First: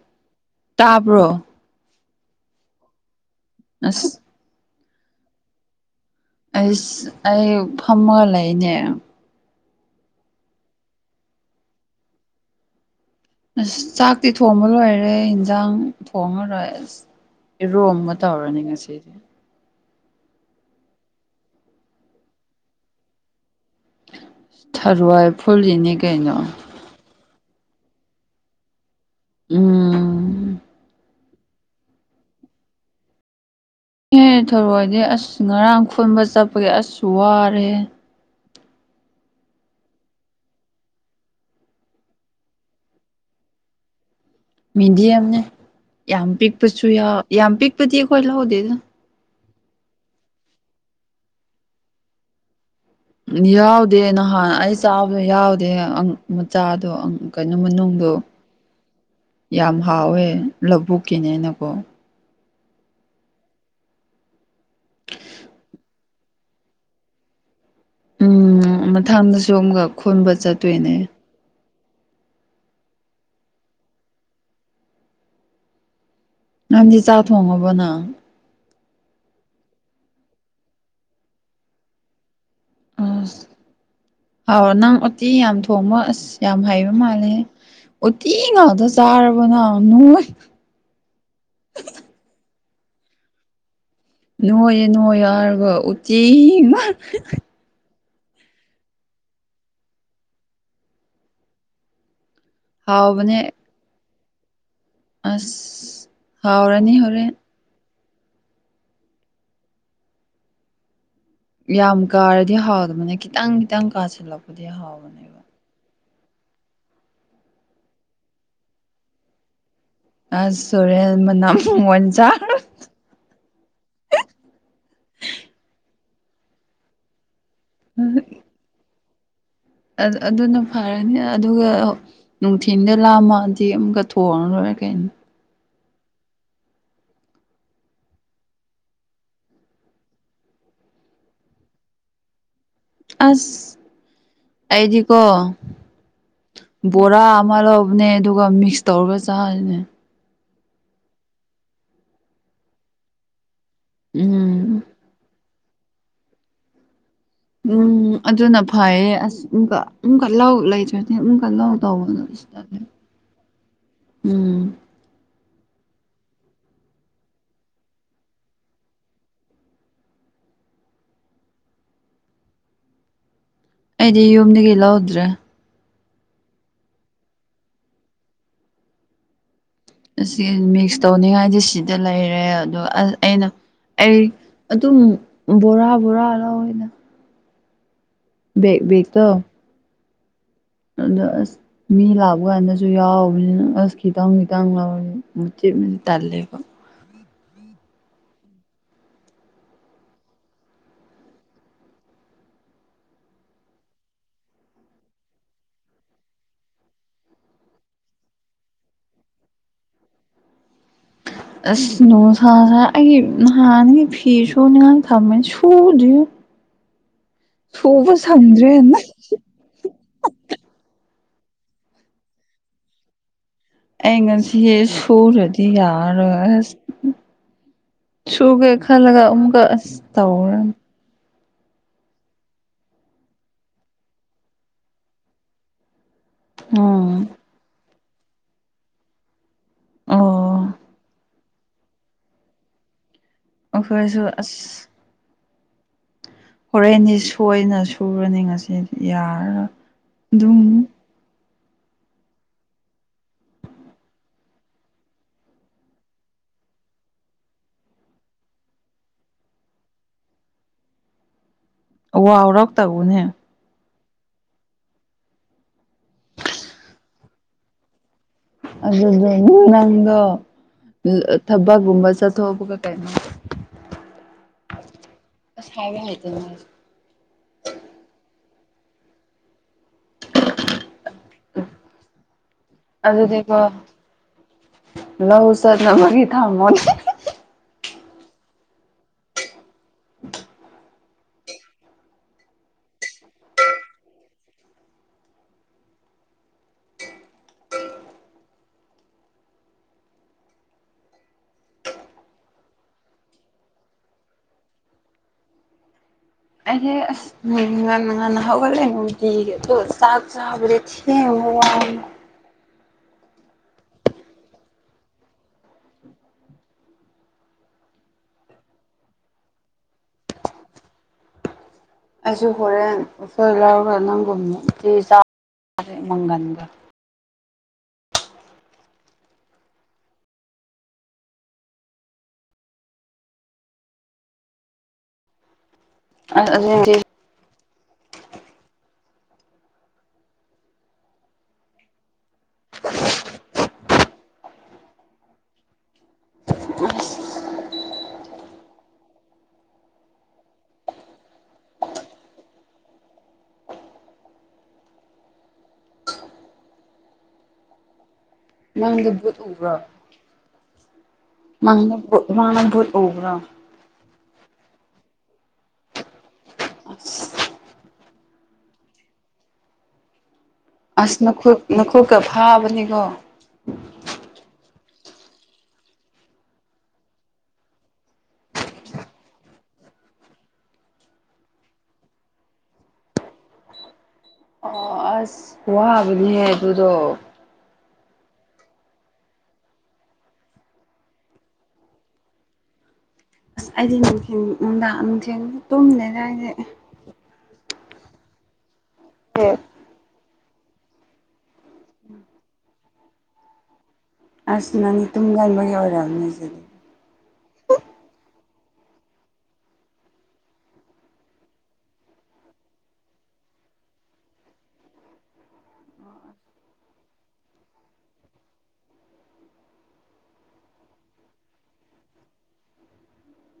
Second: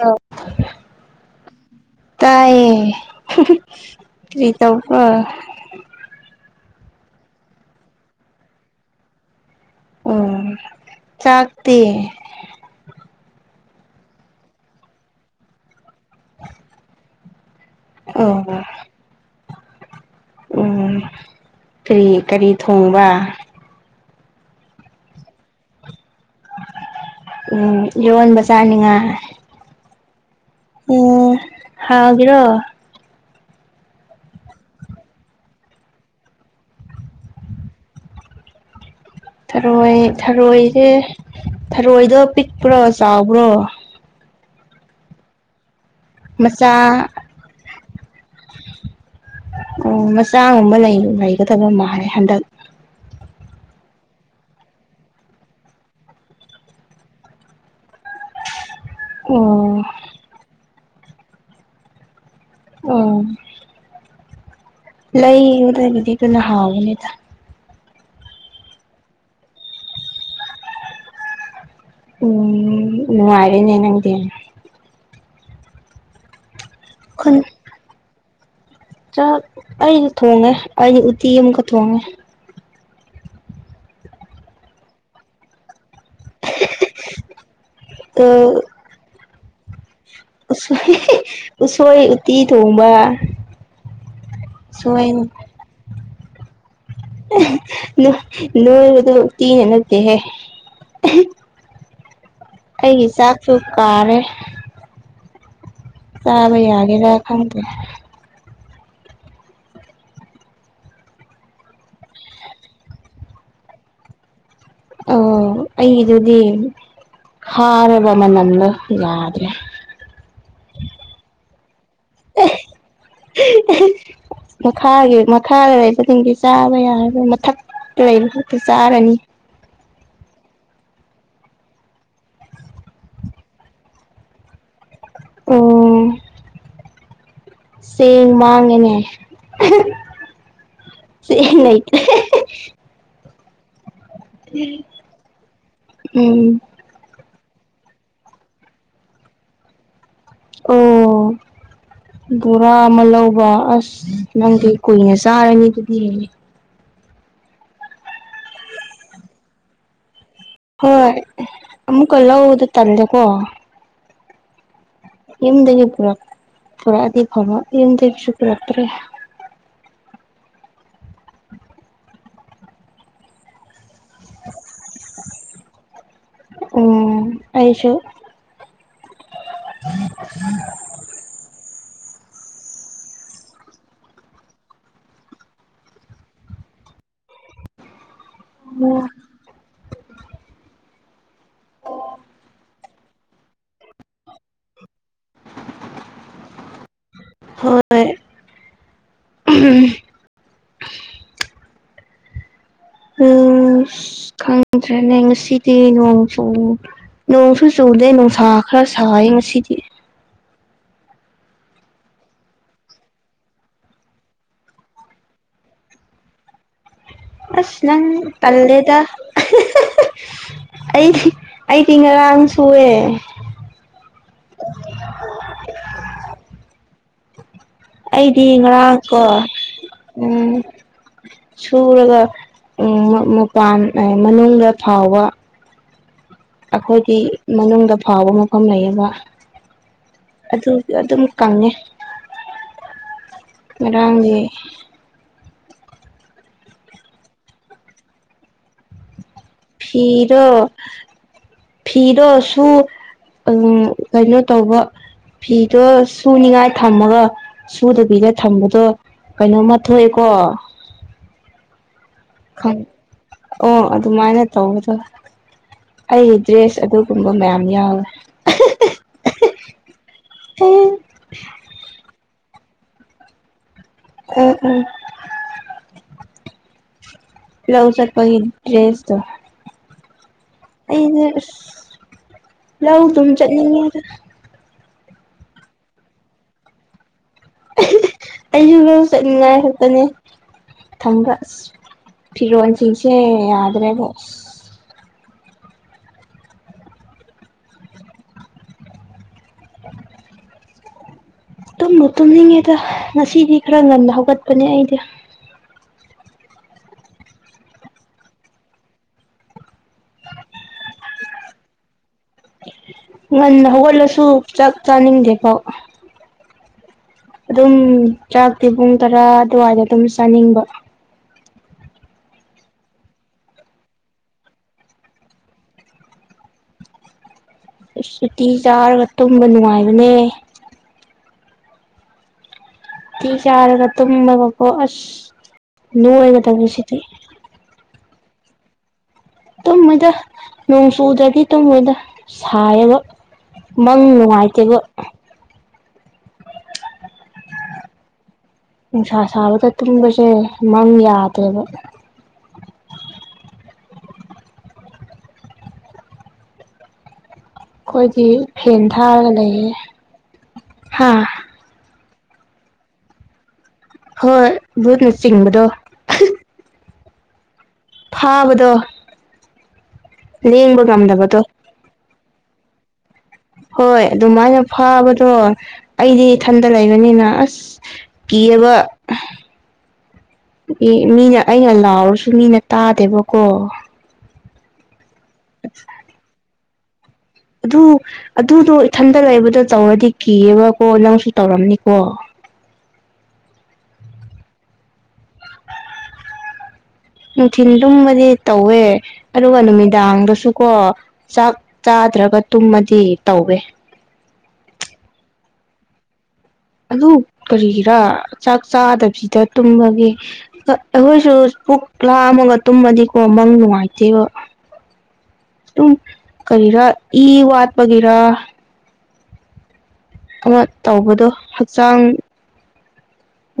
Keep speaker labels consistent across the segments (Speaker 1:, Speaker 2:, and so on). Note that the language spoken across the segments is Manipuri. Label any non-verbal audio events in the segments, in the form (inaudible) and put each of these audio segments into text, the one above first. Speaker 1: ꯑ
Speaker 2: ꯇꯥꯕ꯭ꯔꯣ
Speaker 1: ꯇꯥꯏꯌꯦ
Speaker 2: ꯑꯁ
Speaker 1: ꯇꯧ
Speaker 2: ꯑꯩꯁ ꯑꯩ ꯐꯝꯃꯒ ꯂꯩꯅꯦ
Speaker 1: ꯎ ꯆꯥꯛꯇ
Speaker 2: ꯑꯁ ꯆꯥꯛꯇꯤ ꯊꯣꯡꯕ ꯂꯣꯏꯔꯦ ꯏꯟꯖꯥꯡ ꯊꯣꯡꯉꯔꯣꯏ ꯑꯁ ꯏꯔꯣꯒ
Speaker 1: ꯑꯣ
Speaker 2: ꯇꯧꯔꯅꯤ ꯉꯁꯤꯗꯤ
Speaker 1: ꯎꯝ ꯀꯔꯤ ꯀꯔꯤ ꯊꯣꯡꯕ
Speaker 2: ꯊꯔꯋꯥꯏ ꯐꯨꯜꯁꯤꯅꯦ ꯀꯩꯅꯣ
Speaker 1: ꯎꯝ ꯌꯣꯟꯕ ꯆꯥꯅꯤꯡꯉ
Speaker 2: ꯎꯝ
Speaker 1: ꯎꯝ ꯍꯦꯔꯣ
Speaker 2: ꯑ ꯍꯥꯏ ꯊꯧꯔꯛꯑꯣꯗꯤ ꯑꯁ ꯉꯔꯥꯡ ꯈꯨꯟꯕ ꯆꯠꯄꯒꯤꯦ ꯑꯁꯨ ꯋꯥꯔꯦ
Speaker 1: ꯊꯔꯣꯏ ꯊꯔꯣꯏꯁꯦ ꯊꯔꯣꯏꯗꯣ ꯄꯤꯛꯄ꯭ꯔꯣ ꯆꯥꯎꯕ꯭ꯔꯣ
Speaker 2: ꯃꯤꯦꯗꯤꯌꯝꯅꯦ ꯌꯥꯝ
Speaker 1: ꯃꯆꯥ
Speaker 2: ꯄꯤꯛꯄꯁꯨ ꯌꯥꯎ ꯌꯥꯝ ꯄꯤꯛꯄꯗꯤ ꯑꯩꯈꯣꯏ ꯂꯧꯍꯗꯦꯗ
Speaker 1: ꯑꯣ ꯃꯆꯥꯒꯨꯝꯕ ꯂꯩꯒꯗꯕ ꯃꯥꯜ ꯍꯟꯗꯛ
Speaker 2: ꯌꯥꯎꯗꯦ ꯅꯍꯥꯟ ꯑꯩ ꯆꯥꯕꯗꯣ ꯌꯥꯎꯗꯦ ꯃꯆꯥꯗꯣ ꯀꯩꯅꯣ ꯃꯅꯨꯡ ꯑꯗꯣ ꯌꯥꯝ
Speaker 1: ꯑꯣ
Speaker 2: ꯍꯥꯎꯋꯦ ꯂꯧꯕꯨꯛꯀꯤꯅꯦꯅꯀꯣ
Speaker 1: ꯑꯣ ꯂꯩ ꯑꯣꯗꯗꯤ ꯑꯗꯨꯅꯍꯥꯎꯒꯅꯤꯗ
Speaker 2: ꯎꯝ ꯃꯊꯪꯗꯁꯨ ꯑꯃꯨꯛꯀ ꯈꯣꯟꯕ ꯆꯠꯇꯣꯏꯅꯦ
Speaker 1: ꯎꯝ ꯍꯥꯏꯅꯦꯅꯪꯗꯤ
Speaker 2: ꯅꯪꯗꯤ ꯆꯥꯛ ꯊꯣꯡꯉꯕꯅ
Speaker 1: ꯑꯩꯁꯨ ꯊꯣꯡꯉꯦ ꯑꯩꯩꯅ ꯎꯇꯤ ꯑꯃꯨꯛꯀ ꯊꯣꯡꯉꯦ
Speaker 2: ꯑ ꯍꯥꯎ ꯅꯪ ꯎꯇꯤ ꯌꯥꯝ ꯊꯣꯡꯕ ꯑꯁ ꯌꯥꯝ ꯍꯩꯕ ꯃꯥꯜꯂꯦ ꯑꯇ ꯉꯍꯗ ꯆꯥꯔꯕꯅ
Speaker 1: ꯎꯁꯣꯏ ꯎꯁꯣꯏ ꯎꯇꯤ ꯊꯣꯡꯕ
Speaker 2: ꯅꯣꯏꯌꯦꯦ
Speaker 1: ꯁꯣꯏ
Speaker 2: ꯅꯣꯏ ꯌꯥꯔꯒ ꯎꯆ ꯎꯆꯤ
Speaker 1: ꯂꯣꯏꯔꯗꯨ ꯇꯤ ꯅꯅꯠꯇꯦꯍꯦ ꯑꯩꯒꯤ
Speaker 2: ꯍꯥꯎꯕꯅꯦ
Speaker 1: ꯆꯥꯛꯁꯨ ꯀꯥꯔꯦ
Speaker 2: ꯑꯁ
Speaker 1: ꯆꯕꯩ
Speaker 2: ꯍꯥꯎꯔꯅꯤ
Speaker 1: ꯌꯥꯒꯤ ꯔ ꯈ
Speaker 2: ꯍꯣꯔꯦꯟ
Speaker 1: ꯅꯗꯤ
Speaker 2: ꯌꯥꯝ ꯀꯥꯔꯗꯤ ꯍꯥꯎꯗꯕꯅꯦ ꯈꯤꯇꯪ ꯈꯤꯇꯪ ꯀꯥꯁꯤꯜꯂꯛꯄꯗꯤ ꯍꯥꯎꯕꯅꯦꯕ
Speaker 1: ꯑꯗꯨꯗꯤ ꯐꯥꯔꯕ ꯃꯅꯝꯗꯣ ꯌꯥꯗ꯭ꯔꯦ
Speaker 2: ꯑ ꯁꯨꯔꯦꯜ ꯃꯅ
Speaker 1: ꯃꯈꯥꯒꯤ ꯃꯈꯥ ꯂꯩ ꯨꯡꯒꯤ ꯆꯥꯕ ꯌꯥꯔꯒ ꯃꯊꯛ ꯂꯩꯕ ꯈꯛꯇ ꯆꯥꯔꯅꯤ
Speaker 2: ꯑꯗꯨꯅ ꯐꯔꯅꯤ ꯑꯗꯨꯒ ꯅꯨꯡꯊꯤꯟꯗ ꯂꯥꯝꯃꯗꯤ ꯑꯃꯨꯛꯀ ꯊꯑ ꯂꯣꯏꯔ ꯀ
Speaker 1: ꯑꯣ ꯁ ꯃꯥꯡ ꯑꯦꯅꯦ ꯁꯤ ꯅ
Speaker 2: ꯑꯁ ꯑꯩꯗꯤ ꯀꯣ
Speaker 1: ꯎꯝ
Speaker 2: ꯣꯔꯥ ꯃꯥꯜꯍꯧꯕꯅꯦ ꯑꯗꯨꯒ ꯃꯤꯛꯁ ꯇꯧꯔꯒ ꯆꯥꯁꯤꯅꯦ
Speaker 1: ꯑꯣ ꯕꯣꯔꯥ ꯑꯃ ꯂꯧꯕ ꯑꯁ ꯃꯗꯤ
Speaker 2: ꯎꯝ
Speaker 1: ꯀꯣꯏꯅꯦ ꯁꯔꯅꯤ ꯀꯗꯤ
Speaker 2: ꯎꯝ ꯑꯗꯨꯅ ꯐꯩꯌꯦ ꯑꯁ ꯀꯜꯂꯥꯎ ꯎ ꯂꯩ ꯆ ꯊꯦ
Speaker 1: ꯍꯣꯏ
Speaker 2: ꯑꯃ ꯀꯜꯂꯥꯎ
Speaker 1: ꯑꯃꯨꯛꯀ
Speaker 2: ꯇꯥꯎꯅꯁ ꯇ
Speaker 1: ꯂꯧꯕꯗ ꯇꯜꯂꯦꯀꯣ
Speaker 2: ꯎꯝ
Speaker 1: ꯌꯨꯝꯗꯒꯤ ꯄꯨꯔꯛꯑꯗꯤ ꯐꯪꯉ ꯌꯨꯝꯗꯒꯤꯁꯨ ꯄꯨꯔꯛꯇ꯭ꯔꯦ
Speaker 2: ꯑꯩꯗꯤ ꯌꯨꯝꯗꯒꯤ ꯂꯧꯗ꯭ꯔꯦ
Speaker 1: ꯎꯝ ꯑꯌꯦꯁꯣ
Speaker 2: ꯑꯁꯤ ꯃꯤꯛꯁ ꯇꯧꯅꯤꯡꯉꯥꯏꯗꯤ ꯁꯤꯗ ꯂꯩꯔꯦ ꯑꯗꯨꯒ ꯑ ꯑꯩꯅ ꯑꯩ ꯑꯗꯨꯝ ꯕꯣꯔꯥ ꯕꯣꯔꯥ ꯂꯧꯋꯦꯅ ꯦꯛ ꯒꯛꯇꯣ ꯑꯗ ꯑꯁ ꯃꯤ ꯂꯥꯛꯄ ꯀꯥꯟꯗꯁꯨ ꯌꯥꯎꯕꯅꯤꯅ ꯑꯁ ꯈꯤꯇꯪ ꯈꯤꯇꯪ ꯂꯧꯋꯤ ꯇꯂꯦꯕ
Speaker 1: ꯍꯣꯏ ꯎꯝ ꯈꯪꯗ꯭ꯔꯦ ꯅ ꯉꯁꯤꯗꯤ ꯅꯁꯨ ꯅꯣꯡꯁꯨ ꯆꯨꯗꯦ ꯅꯨꯡ ꯁꯥꯥ ꯈꯔ ꯁꯌꯦ ꯉꯁꯤꯗꯤ
Speaker 2: ꯑꯁ ꯅꯣ ꯁꯥꯥꯁ ꯑꯩꯒꯤ ꯅꯍꯥꯟꯒꯤ ꯐꯤ ꯁꯨꯅꯤꯡꯍꯥꯟ ꯊꯃ ꯁꯨꯗ꯭ꯨ
Speaker 1: ꯑꯁ ꯅꯪ ꯄꯜꯂꯦꯗ
Speaker 2: ꯁꯪꯗ꯭ꯔꯦꯅ
Speaker 1: ꯑꯩ ꯑꯩ ꯇꯤ ꯉꯔꯥꯡ ꯁꯨꯑꯦ
Speaker 2: ꯑꯩ ꯉꯁꯤ ꯁꯣꯗꯤ ꯌꯥꯔ
Speaker 1: ꯑꯩꯗꯤ ꯉꯔꯥꯡꯀꯣ
Speaker 2: ꯑꯃꯨꯛꯀ ꯑꯁ
Speaker 1: ꯎꯝ
Speaker 2: ꯇꯧꯔꯅꯤ
Speaker 1: ꯁꯨꯔꯒ ꯎ ꯃꯄꯥꯟ ꯃꯅꯨꯡꯗ ꯐꯥꯎꯕ ꯑꯩꯈꯣꯏꯒꯤ
Speaker 2: ꯎꯝ
Speaker 1: ꯃꯅꯨꯡꯗ ꯐꯥꯎꯕ ꯃꯐꯝ ꯂꯩꯌꯦꯕ
Speaker 2: ꯑꯣ
Speaker 1: ꯑꯗꯨ ꯑꯗꯨꯝ ꯀ
Speaker 2: ꯑꯣꯈꯣꯏꯁꯨ ꯑꯁ ꯍꯣꯔꯦꯟꯅꯤ ꯁꯣꯏꯅ ꯁꯨꯔꯅꯤ ꯉꯁꯤꯗꯤ ꯌꯥꯔ
Speaker 1: ꯐꯤꯔꯣ ꯐꯤꯔꯣ ꯁꯨ ꯎꯝ ꯀꯩꯅꯣ ꯇꯧꯕ ꯐꯤꯗꯣ ꯁꯨꯅꯤꯉꯥꯏ ꯊꯝꯃꯒ ꯁꯨꯗꯕꯤꯗ ꯊꯝꯕꯗꯣ ꯀꯩꯅꯣꯝꯃ ꯊꯣꯛꯑꯦꯀꯣ
Speaker 2: ꯋꯥ ꯍꯧꯔꯛꯇꯕꯨꯅꯦ
Speaker 1: ꯑꯣ ꯑꯗꯨꯃꯥꯏꯅ ꯇꯧꯕꯗꯣ ꯑꯩꯒꯤ ꯗ꯭ꯔꯦꯁ ꯑꯗꯨꯒꯨꯝꯕ ꯃꯌꯥꯝ ꯌꯥꯎꯋꯦ
Speaker 2: ꯑꯗꯨ ꯅꯪ
Speaker 1: ꯑꯦ
Speaker 2: ꯊꯕꯛꯒꯨꯝꯕ ꯆ ꯊꯣꯕꯒ ꯀꯥꯏꯅꯣ
Speaker 1: ꯎꯝ ꯎꯝ
Speaker 2: ꯇ
Speaker 1: ꯭ꯂꯎꯖ ꯄꯒꯤ ꯗ꯭ꯔꯦꯁꯗ ꯑꯩꯅ ꯑ ꯂꯧꯗꯨꯝ ꯆꯠꯅꯤꯡꯉꯤꯗ
Speaker 2: ꯂꯍ ꯁꯗꯅ ꯐꯒꯤ ꯊꯥꯡꯃꯣ
Speaker 1: ꯑꯩꯁꯨ ꯂ ꯆꯠꯅꯤꯡꯉꯥꯏ ꯈꯛꯇꯅꯦ ꯊꯝꯕ ꯑꯁ ꯐꯤꯔꯣꯟꯁꯤꯡꯁꯦ ꯌꯥꯗ꯭ꯔꯦꯕꯣ ꯑ ꯇꯨꯝꯅꯨ ꯇꯨꯝꯅꯤꯡꯉꯦꯗ ꯉꯁꯤꯗꯤ ꯈꯔ ꯉꯟꯅ ꯍꯧꯒꯠꯄꯅꯦ ꯑꯩꯗꯤ
Speaker 2: ꯑꯦ ꯑꯁ ꯎ ꯉ ꯉꯥꯟ ꯍꯒꯂꯦꯅꯨꯡꯗꯤ ꯑꯗꯨꯣ ꯆꯥꯛ ꯆꯕꯦ ꯊꯦ ꯋꯥ
Speaker 1: ꯉꯟꯅ ꯍꯧꯒꯠꯂꯁꯨ ꯆꯥꯛ ꯆꯥꯅꯤꯡꯗꯦ ꯐꯥꯎ
Speaker 2: ꯎꯝ
Speaker 1: ꯑꯗꯨꯝ ꯆꯥꯛꯇꯤ ꯄꯨꯡ ꯇꯔꯥ ꯑꯗꯨꯋꯥꯏꯗ ꯑꯗꯨꯝ ꯆꯥꯅꯤꯡꯕ
Speaker 2: ꯑꯩꯁꯨ ꯍꯣꯔꯦꯟ ꯍꯣꯏ ꯂꯧꯔꯒ ꯅꯪꯒꯨꯝꯃꯛꯇꯤ ꯆꯥꯎ ꯃꯪꯒꯟꯒ
Speaker 1: ꯁꯨꯇꯤ ꯆꯥꯔꯒ ꯇꯨꯝꯕ ꯅꯨꯡꯉꯥꯏꯕꯅꯦ ꯊ ꯀ ꯌꯥꯔꯒ ꯇꯨꯝꯒ ꯑꯁ ꯅꯣ ꯑꯩꯅ
Speaker 2: ꯑꯁ ꯑꯁꯦꯡꯕꯗꯤ
Speaker 1: ꯇꯝꯃꯤꯁꯤꯗꯤ ꯇꯨꯝꯃꯣꯏꯗ ꯅꯣꯡ ꯆꯨꯗꯗꯒꯤ ꯇꯨꯝꯃꯣꯏꯗ ꯁꯥꯏꯌꯦꯕ ꯃꯪ ꯅꯨꯡꯉꯥꯏꯇꯦꯕ ꯅꯨꯡꯁꯥ ꯁꯥꯕꯗ ꯇꯨꯝꯕꯁꯦ ꯃꯪ ꯌꯥꯗꯦꯕ ꯑꯩꯈꯣꯏꯗꯤ ꯐꯦꯟ
Speaker 2: ꯃꯪꯗ
Speaker 1: ꯊꯥꯔꯒ
Speaker 2: ꯕꯨꯠ
Speaker 1: ꯂꯩꯌꯦ
Speaker 2: ꯎꯕ꯭ꯔꯣ
Speaker 1: ꯍꯥ
Speaker 2: ꯃꯥꯅꯗ ꯑꯣꯕ꯭ꯔ
Speaker 1: ꯍꯣꯏ ꯚꯨꯠꯅ ꯆꯤꯡꯕꯗꯣ
Speaker 2: ꯑ
Speaker 1: ꯐꯥꯕꯗꯣ ꯂꯦꯡꯕ
Speaker 2: ꯑꯁ
Speaker 1: ꯉꯝꯗꯕꯗꯣ
Speaker 2: ꯅꯈꯨꯠ ꯅꯈꯨꯠꯀ ꯐꯥꯕꯅꯤꯀꯣ
Speaker 1: ꯍꯣꯏ ꯑꯗꯨꯃꯥꯏꯅ ꯐꯥꯕꯗꯣ ꯑꯩꯗꯤ ꯏꯊꯟꯗ ꯂꯩꯕꯅꯤꯅ ꯑꯁ ꯀꯤꯑꯕ ꯑꯦ ꯃꯤꯅ ꯑꯩꯅ ꯂꯥꯎꯔꯁꯨ ꯃꯤꯅ ꯇꯥꯗꯦꯕꯀꯣ
Speaker 2: ꯑꯣ ꯑꯁ ꯋꯥꯕꯅꯦꯍ ꯑꯗꯨꯗꯣ
Speaker 1: ꯑꯗꯨ ꯑꯗꯨꯗꯣ ꯏꯊꯟꯗ ꯂꯩꯕꯗ ꯇꯧꯔꯗꯤ ꯀꯤꯑꯕꯀꯣ ꯅꯪꯁꯨ ꯇꯧꯔꯝꯅꯤꯀꯣ (inaudible)
Speaker 2: ꯑꯁ ꯑꯩꯗꯤ ꯅꯨꯡꯊ ꯅꯨꯡꯗꯥꯡ ꯅꯨꯡꯊꯤ ꯇꯨꯝꯂꯦꯗ ꯑꯩꯗꯤ
Speaker 1: ꯅꯨꯡꯊꯤꯜꯗꯨꯨꯝꯕꯗꯤ ꯇꯧꯋꯦ ꯑꯗꯨꯒ ꯅꯨꯃꯤꯗꯥꯡꯗꯁꯨꯀꯣ ꯆꯥꯛ ꯆꯥꯗ꯭ꯔꯒ ꯇꯨꯝꯃꯗꯤ ꯇꯧꯋꯦ
Speaker 2: ꯖ
Speaker 1: ꯑꯗꯨ ꯀꯔꯤꯒꯤꯔꯥ ꯆꯥꯛ ꯆꯥꯗꯕꯁꯤꯗ ꯇꯨꯝꯃꯒꯦ ꯑꯩꯈꯣꯏꯁꯨ ꯄꯨꯛ ꯂꯥꯝꯃꯒ ꯇꯨꯝꯃꯗꯤꯀꯣ ꯆꯪꯅꯨꯡꯉꯥꯏꯇꯕ ꯎ ꯀꯔꯤꯔ ꯏ ꯋꯥꯠ ꯒꯦꯔ ꯑꯃ ꯇꯧꯕꯗꯣ ꯍꯛꯆꯥꯡ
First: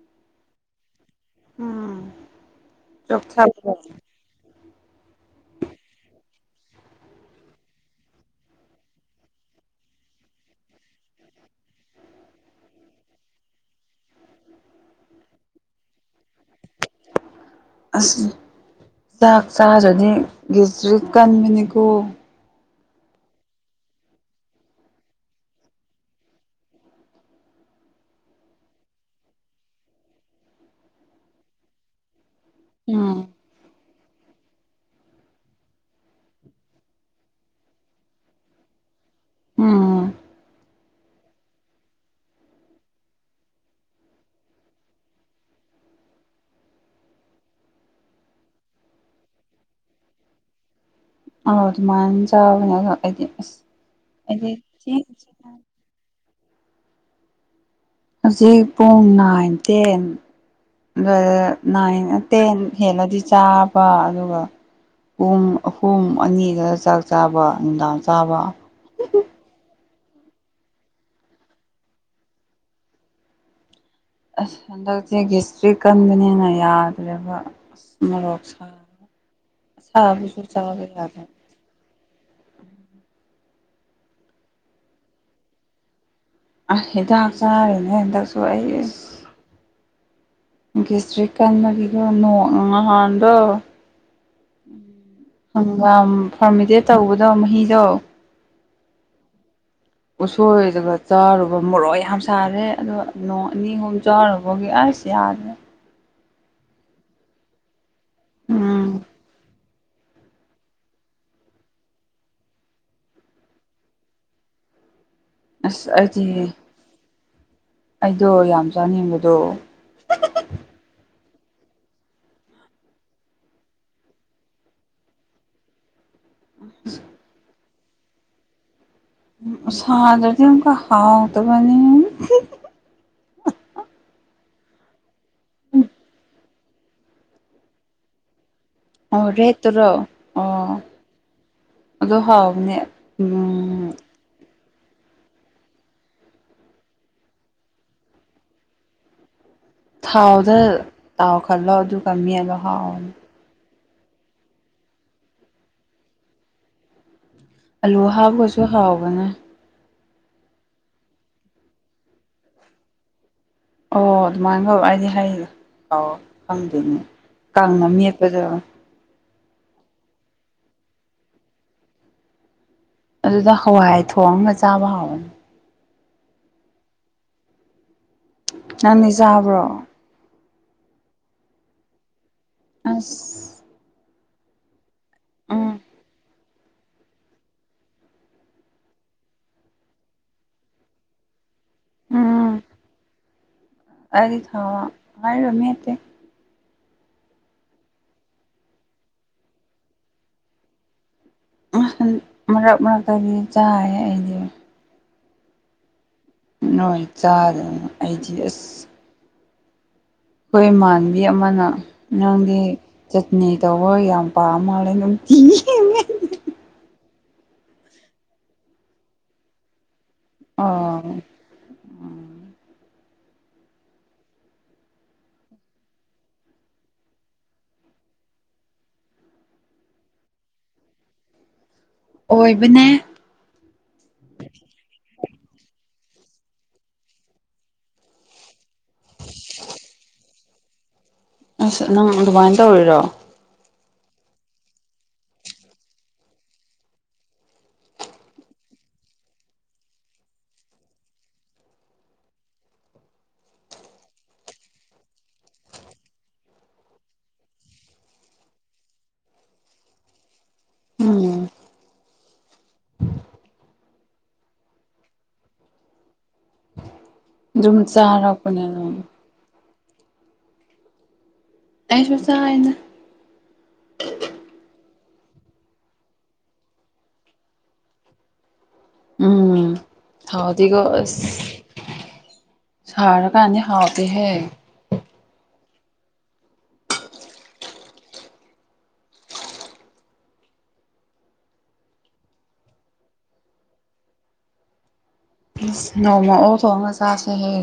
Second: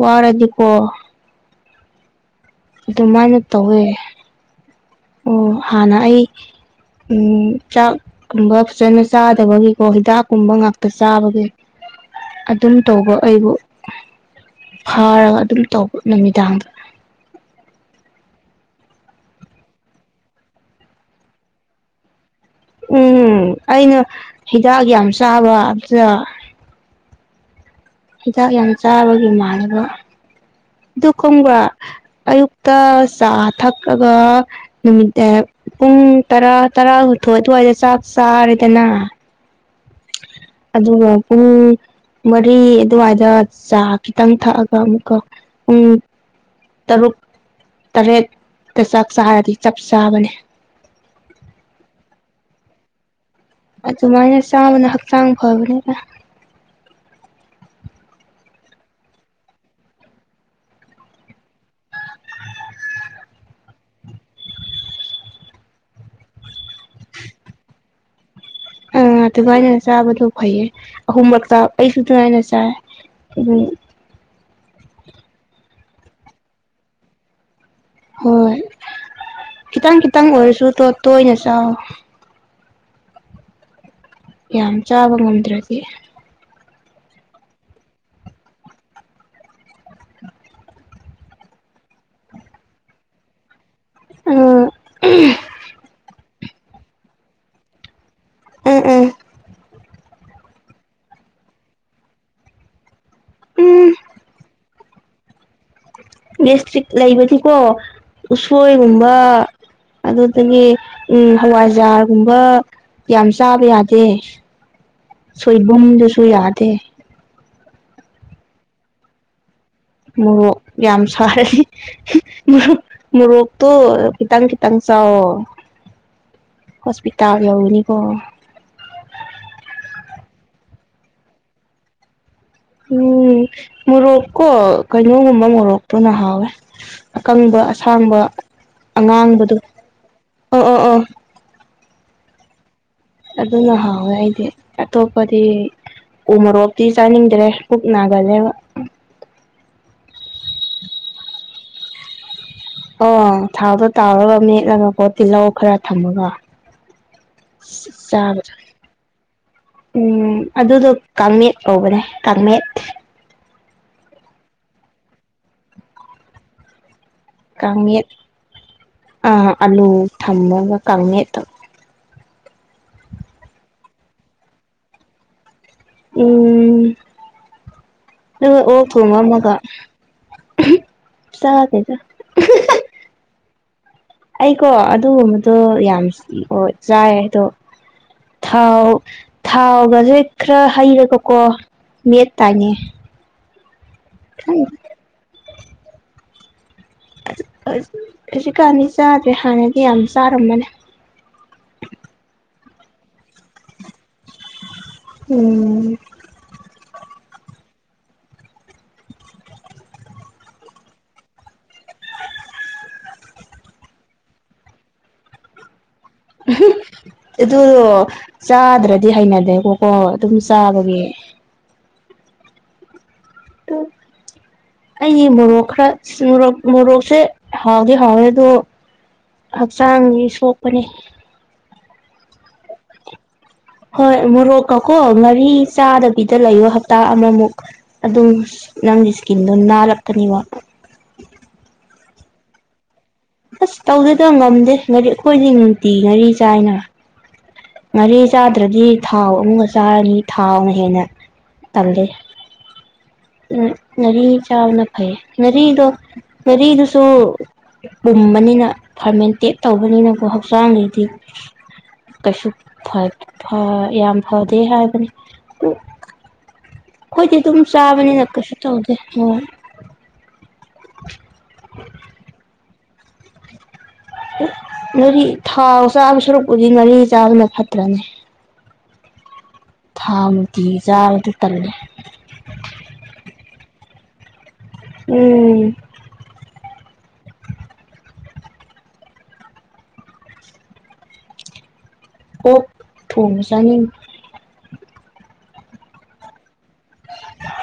Speaker 1: ꯋꯥꯔꯗꯤꯀꯣ
Speaker 2: ꯎꯝ ꯆ
Speaker 1: ꯑꯗꯨꯃꯥꯏꯅ
Speaker 2: ꯆ
Speaker 1: ꯇꯧꯋꯦ ꯑꯣ ꯍꯥꯟꯅ ꯑꯩ ꯎ ꯆꯥꯛꯀꯨꯝꯕ ꯐꯖꯅ ꯆꯥꯗꯕꯒꯤꯀꯣ ꯍꯤꯗꯥꯛꯀꯨꯝꯕ ꯉꯥꯛꯇ ꯆꯥꯕꯒꯤ ꯑꯗꯨꯝ ꯇꯧꯕ ꯑꯩꯕꯨ ꯐꯥꯔꯒ ꯑꯗꯨꯝ ꯇꯧꯕ ꯅꯨꯃꯤꯗꯥꯡꯗ
Speaker 2: ꯆꯥꯛ ꯆꯥꯔꯅꯤ ꯇ꯭ꯔꯤꯠ ꯀꯟꯕꯅꯤꯀꯣ
Speaker 1: ꯎꯝ ꯑꯩꯅ ꯍꯤꯗꯥꯛ ꯌꯥꯝ ꯆꯥꯕ ꯑꯗꯨꯗ ꯍꯤꯗꯥꯛ ꯌꯥꯝ ꯆꯥꯕꯒꯤ ꯃꯥꯟꯅꯕ ꯑꯗꯨꯒ ꯈꯣꯡꯕ꯭ꯔꯥ ꯑꯌꯨꯛꯇ
Speaker 2: ꯎꯝ
Speaker 1: ꯆꯥ ꯊꯛꯂꯒ ꯅꯨꯃꯤꯠ ꯄꯨꯡ ꯇꯔꯥ ꯇꯔꯥꯍꯊꯣꯏ ꯑꯗꯨꯋꯥꯏꯗ ꯆꯥꯛ ꯆꯥꯔꯦꯗꯅ
Speaker 2: ꯎꯝ
Speaker 1: ꯑꯗꯨ ꯄꯨꯡ ꯃꯔꯤ ꯑꯗꯨꯋꯥꯏꯗ ꯆꯥ ꯈꯤꯇꯪ ꯊꯛꯑꯒ ꯑꯃꯨꯛꯀ ꯄꯨꯡ ꯇꯔꯨꯛ ꯇꯔꯦꯠꯇ ꯆꯥꯛ ꯆꯥꯔꯗꯤ ꯆꯞ ꯆꯥꯕꯅꯦ
Speaker 2: ꯑ ꯑꯗꯨꯃꯥꯏꯅ ꯆꯥꯕꯅꯦ ꯑ ꯍꯥꯏꯗꯤ
Speaker 1: ꯑꯗꯨꯃꯥꯏꯅ ꯆꯥꯕꯅ ꯍꯛꯆꯥꯡ ꯐꯕꯅꯤꯗ
Speaker 2: ꯍꯧꯖꯤꯛ ꯄꯨꯡ ꯅꯥꯏꯟ ꯇꯦꯟ ꯑꯗꯨ ꯅꯥꯏꯟ ꯇꯦꯟ ꯍꯦꯜꯂꯗꯤ ꯆꯥꯕ ꯑꯗꯨꯒ ꯄꯨꯡ ꯑꯍꯨꯝ ꯑꯅꯤꯒ ꯆꯥꯛ ꯆꯥꯕ ꯅꯨꯡꯗꯥꯡ ꯆꯥꯕ
Speaker 1: ꯑ ꯑ ꯑꯗꯨꯀꯦ ꯆꯥꯕꯗꯣ ꯐꯩꯌꯦ ꯑꯍꯨꯝꯂꯛꯇ ꯑꯩꯁꯨ ꯅꯨꯡꯉꯥꯏꯅ ꯆꯥꯏ ꯑꯗꯨꯝ
Speaker 2: ꯁ꯭ꯔꯤꯀꯟꯗꯅꯦꯅ ꯌꯥꯗ꯭ꯔꯕ
Speaker 1: ꯍꯣꯏ ꯈꯤꯇꯪ ꯈꯤꯇꯪ
Speaker 2: ꯑꯁꯥꯕꯁꯨ
Speaker 1: ꯑꯣꯏꯔꯁꯨ
Speaker 2: ꯆꯥꯕ
Speaker 1: ꯇꯣ
Speaker 2: ꯌꯥꯗꯦ
Speaker 1: ꯇꯣꯏꯅ ꯆ ꯌꯥꯝ ꯆꯥꯕ ꯉꯝꯗ꯭ꯔꯗꯤ
Speaker 2: ꯑ ꯏꯗ ꯆꯥꯅꯦ ꯑꯦꯁꯨꯏꯁ ꯁꯇ꯭ꯔꯤꯛ ꯀꯟꯕꯒꯤꯗꯣ ꯅꯣꯡ ꯅꯍꯥꯟꯗꯣ ꯎꯝ
Speaker 1: ꯑꯥ
Speaker 2: ꯍꯪꯒꯥꯝ ꯐꯔꯃꯤꯗꯦꯠ ꯇꯧꯕꯗꯣ ꯃꯍꯤꯗꯣ
Speaker 1: ꯎꯝ ꯎꯝ
Speaker 2: ꯎꯁꯣꯏꯗꯨꯒ ꯆꯥꯔꯨꯕ ꯃꯣꯔꯣꯛ ꯌꯥꯝ ꯁꯥꯔꯦ ꯑ ꯅꯣꯡ ꯑꯅꯤ
Speaker 1: ꯎꯝ
Speaker 2: ꯑꯍꯨꯝ ꯆꯥꯔꯨꯕꯒꯤ ꯑꯩ ꯁꯤ ꯌꯥꯔꯅ
Speaker 1: ꯗꯤꯁꯇ꯭ꯔꯤꯛ ꯂꯩꯕꯅꯤꯀꯣ
Speaker 2: ꯎꯝ
Speaker 1: ꯎꯁꯣꯏꯒꯨꯝꯕ ꯑꯗꯨꯗꯒꯤ ꯎꯝ ꯍꯋꯥꯏꯖꯥꯔꯒꯨꯝꯕ ꯌꯥꯝ ꯆꯥꯕ ꯌꯥꯗꯦ
Speaker 2: ꯑꯁ
Speaker 1: ꯁꯣꯏꯕꯨꯝꯗꯁꯨꯏ
Speaker 2: ꯑꯩꯗꯤ
Speaker 1: ꯌꯥꯗꯦ
Speaker 2: ꯀꯨꯝꯖꯥꯅꯤꯡꯕꯗꯣ
Speaker 1: ꯃ ꯌꯥꯝ ꯐꯣꯛ ꯃꯣꯔꯣꯛꯇꯣ ꯈꯤꯇꯪ ꯈꯤꯇꯪ ꯆꯥꯎꯑꯣ ꯍꯣꯁꯄꯤꯇꯥꯜ ꯌꯥꯎꯅꯤꯀꯣ
Speaker 2: ꯁꯥꯗꯔꯗꯤ ꯑꯃꯨ ꯀ ꯍꯥꯎꯥꯎꯗꯕꯅꯤ
Speaker 1: ꯎꯝ ꯃꯣꯔꯣꯛꯀꯣ ꯀꯩꯅꯣꯒꯨꯝꯕ ꯃꯣꯔꯣꯛꯇꯣꯅ ꯍꯥꯎꯋꯦ ꯑꯀꯪꯕ ꯑꯁꯥꯡꯕ
Speaker 2: ꯑꯣ
Speaker 1: ꯑꯉꯥꯡꯕꯗꯣ
Speaker 2: ꯔꯦꯠꯇꯔꯣ ꯑꯣ ꯑꯗꯨꯣ ꯍꯥꯎꯕꯅꯦ
Speaker 1: ꯑꯗꯨꯅ
Speaker 2: ꯎꯝ
Speaker 1: ꯍꯥꯎꯋꯦ ꯑꯩꯗꯤ ꯑꯇꯣꯞꯄꯗꯤ ꯎꯃꯣꯔꯣꯛꯇꯤ ꯆꯥꯅꯤꯡꯗ꯭ꯔꯦ ꯄꯨꯛ ꯅꯥꯒꯜꯂꯦ
Speaker 2: ꯊꯥꯎꯗ ꯊꯥꯎ ꯈꯜꯂꯣ ꯑꯗꯨ ꯀꯝꯃꯤ ꯑꯗꯣ
Speaker 1: ꯑꯣ ꯊꯥꯗꯣ ꯇꯥꯎꯔꯒ ꯃꯦꯠꯂꯒ ꯄꯣꯠ ꯇꯤꯜꯍꯧ ꯈꯔ ꯊꯝꯃꯒ
Speaker 2: ꯑꯂꯨ
Speaker 1: ꯆꯥꯕꯗꯣ
Speaker 2: ꯍꯥꯎꯄꯁꯨ ꯍꯥꯎꯕꯅꯦ
Speaker 1: ꯎꯝ ꯑꯗꯨꯗꯣ ꯀꯥꯡꯃꯦꯠ ꯀꯧꯕꯅꯦ ꯀꯥꯡꯃꯦꯠ
Speaker 2: ꯑꯣ ꯑꯗꯨꯃꯥꯏꯅ ꯇꯧ ꯑꯩꯗꯤ ꯍꯥꯏꯥꯎ ꯈꯪꯗꯣꯏꯅꯦ ꯀꯥꯡꯅ ꯃꯤꯠꯄꯖꯔ
Speaker 1: ꯑ ꯑꯜꯂꯨ ꯊꯝꯒ ꯀꯃꯤ ꯑ ꯇꯕ
Speaker 2: ꯑꯗꯨꯗ ꯍꯋꯥꯏ ꯊꯣꯡꯉꯒ ꯆꯥꯕ ꯍꯥꯎꯕꯅꯤ
Speaker 1: ꯎꯝ
Speaker 2: ꯅꯪꯗꯤ
Speaker 1: ꯑꯣꯄꯃꯃꯒ
Speaker 2: ꯆꯥꯕ꯭ꯔꯣ
Speaker 1: ꯁꯥꯗꯖ
Speaker 2: ꯑ
Speaker 1: ꯑꯩꯀꯣ ꯑꯗꯨꯒꯨꯝꯕꯗꯣ ꯌꯥꯝ ꯆꯥꯏ ꯑꯗꯣ ꯊꯥꯎ ꯊꯥꯎꯒꯁꯦ ꯈꯔ ꯍꯩꯔꯒꯀꯣ ꯃꯇꯉ
Speaker 2: ꯑꯗꯤ ꯊꯥꯎ ꯍꯥꯏꯔꯣ ꯃꯠꯇ
Speaker 1: ꯍꯧꯖꯤꯛ ꯀꯥꯟꯅꯤ ꯆꯥꯗ꯭ꯔꯦ ꯍꯥꯟꯅꯗꯤ ꯌꯥꯝ ꯆꯥꯔꯝꯝꯕꯅꯤ
Speaker 2: ꯟ ꯃꯔꯛ ꯃꯔꯛꯇꯒꯤꯗꯤ ꯆꯥꯏ ꯑꯩꯗꯤ
Speaker 1: ꯎꯝ
Speaker 2: ꯅꯣꯏ ꯆꯥꯗꯅꯤ ꯑꯩꯗꯤ ꯑꯁ ꯑꯩꯈꯣꯏ ꯏꯃꯥꯟꯕꯤ ꯑꯃꯅ ꯅꯉꯥꯡꯗꯤ ꯆꯠꯅꯤ ꯇꯧꯕ ꯌꯥꯝ ꯄꯥ ꯃꯥꯜꯂꯦ ꯑꯗꯨꯝ ꯊ
Speaker 1: ꯑꯗꯨꯗꯣ ꯆꯥꯗ꯭ꯔꯗꯤ ꯍꯩꯅꯗꯦꯀꯣꯀꯣ ꯑꯗꯨꯝ ꯆꯥꯕꯒꯤ
Speaker 2: ꯎꯝ
Speaker 1: ꯇ ꯑꯩꯗꯤ ꯃꯣꯔꯣꯛ ꯈꯔ ꯃꯣꯔꯣꯛ ꯃꯣꯔꯣꯛꯁꯦ ꯍꯥꯎꯗꯤꯦ ꯍꯥꯎꯋꯦ ꯑꯣ ꯍꯛꯆꯥꯡꯒꯤ ꯁꯣꯛꯄꯅꯦ
Speaker 2: ꯑꯣꯏꯕꯅꯦ
Speaker 1: ꯍꯣꯏ ꯃꯔ ꯀꯀꯣ ꯂ ꯑꯩ ꯆꯥꯗꯕꯤꯗ ꯂꯩꯌ ꯍꯞꯇꯥ ꯑꯃꯃꯨꯛ ꯑꯗꯨꯝ ꯅꯪꯒꯤ ꯏꯁꯀꯤꯟꯗꯣ ꯅꯥꯜꯔꯛꯀꯅꯦꯕ (unintelligible)
Speaker 2: ꯑꯁ ꯅꯪ ꯑꯗꯨꯃꯥꯏꯅ ꯇꯧꯔꯤꯔꯣ
Speaker 1: ꯑꯁ ꯇꯧꯗꯗꯧ ꯉꯝꯗꯦ ꯉꯔꯤ ꯑꯩꯈꯣꯏꯗꯤ ꯅꯨꯡꯇꯤ ꯉꯥꯔꯤ ꯆꯥꯏꯅ ꯉꯥꯔꯤ ꯆꯥꯗ꯭ꯔꯗꯤ ꯊꯥꯎ ꯑꯃꯨꯝꯒ ꯆꯥꯔꯅꯤ ꯊꯥꯎꯅ ꯍꯦꯟꯅ ꯇꯗꯦ ꯎ ꯉꯥꯔꯤ ꯆꯥꯎꯅ ꯐꯩ ꯉꯥꯔꯤꯗꯣ ꯉꯥꯔꯤꯗꯨꯁꯨ ꯄꯨꯝꯕꯅꯤꯅ ꯐꯥꯔꯃꯦꯟꯇꯦꯠ ꯇꯧꯕꯅꯤꯅꯀꯣ ꯍꯛꯆꯥꯡꯗꯗꯤ
Speaker 2: ꯎꯝ
Speaker 1: ꯀꯩꯁꯨ ꯌꯥꯝ ꯐꯗꯦ ꯍꯥꯏꯕꯅꯤ ꯑꯩꯈꯣꯏꯗꯤ ꯑꯗꯨꯝ ꯆꯥꯕꯅꯤꯅ ꯀꯩꯁꯨ
Speaker 2: ꯆꯥꯔꯛꯄꯅꯦ
Speaker 1: ꯇꯧꯗꯦ
Speaker 2: ꯑꯗꯨꯝ
Speaker 1: ꯑꯣ (unintelligible)
Speaker 2: ꯑ ꯆꯥꯏꯅ
Speaker 1: ꯉꯔꯤ ꯊꯥꯎ ꯆꯥꯕ ꯁꯨꯔꯨꯛꯄꯨꯗꯤ ꯉꯥꯔꯤ ꯆꯥꯕꯅ ꯐꯠꯇ꯭ꯔꯅꯤ
Speaker 2: ꯎꯝ ꯍꯥꯎꯗꯤꯀꯣ ꯑꯁ
Speaker 1: ꯆꯥꯕꯗꯨ ꯇꯜꯂꯦ
Speaker 2: ꯁꯥꯔꯀꯥꯟꯗꯤ ꯍꯥꯎ ꯍ
Speaker 1: ꯎꯝ ꯍ ꯊꯣꯡ ꯆꯅꯤ
Speaker 2: ꯅꯣꯡꯃ ꯑꯣ ꯊꯣꯡꯒ ꯆꯥꯁꯦ ꯍꯦ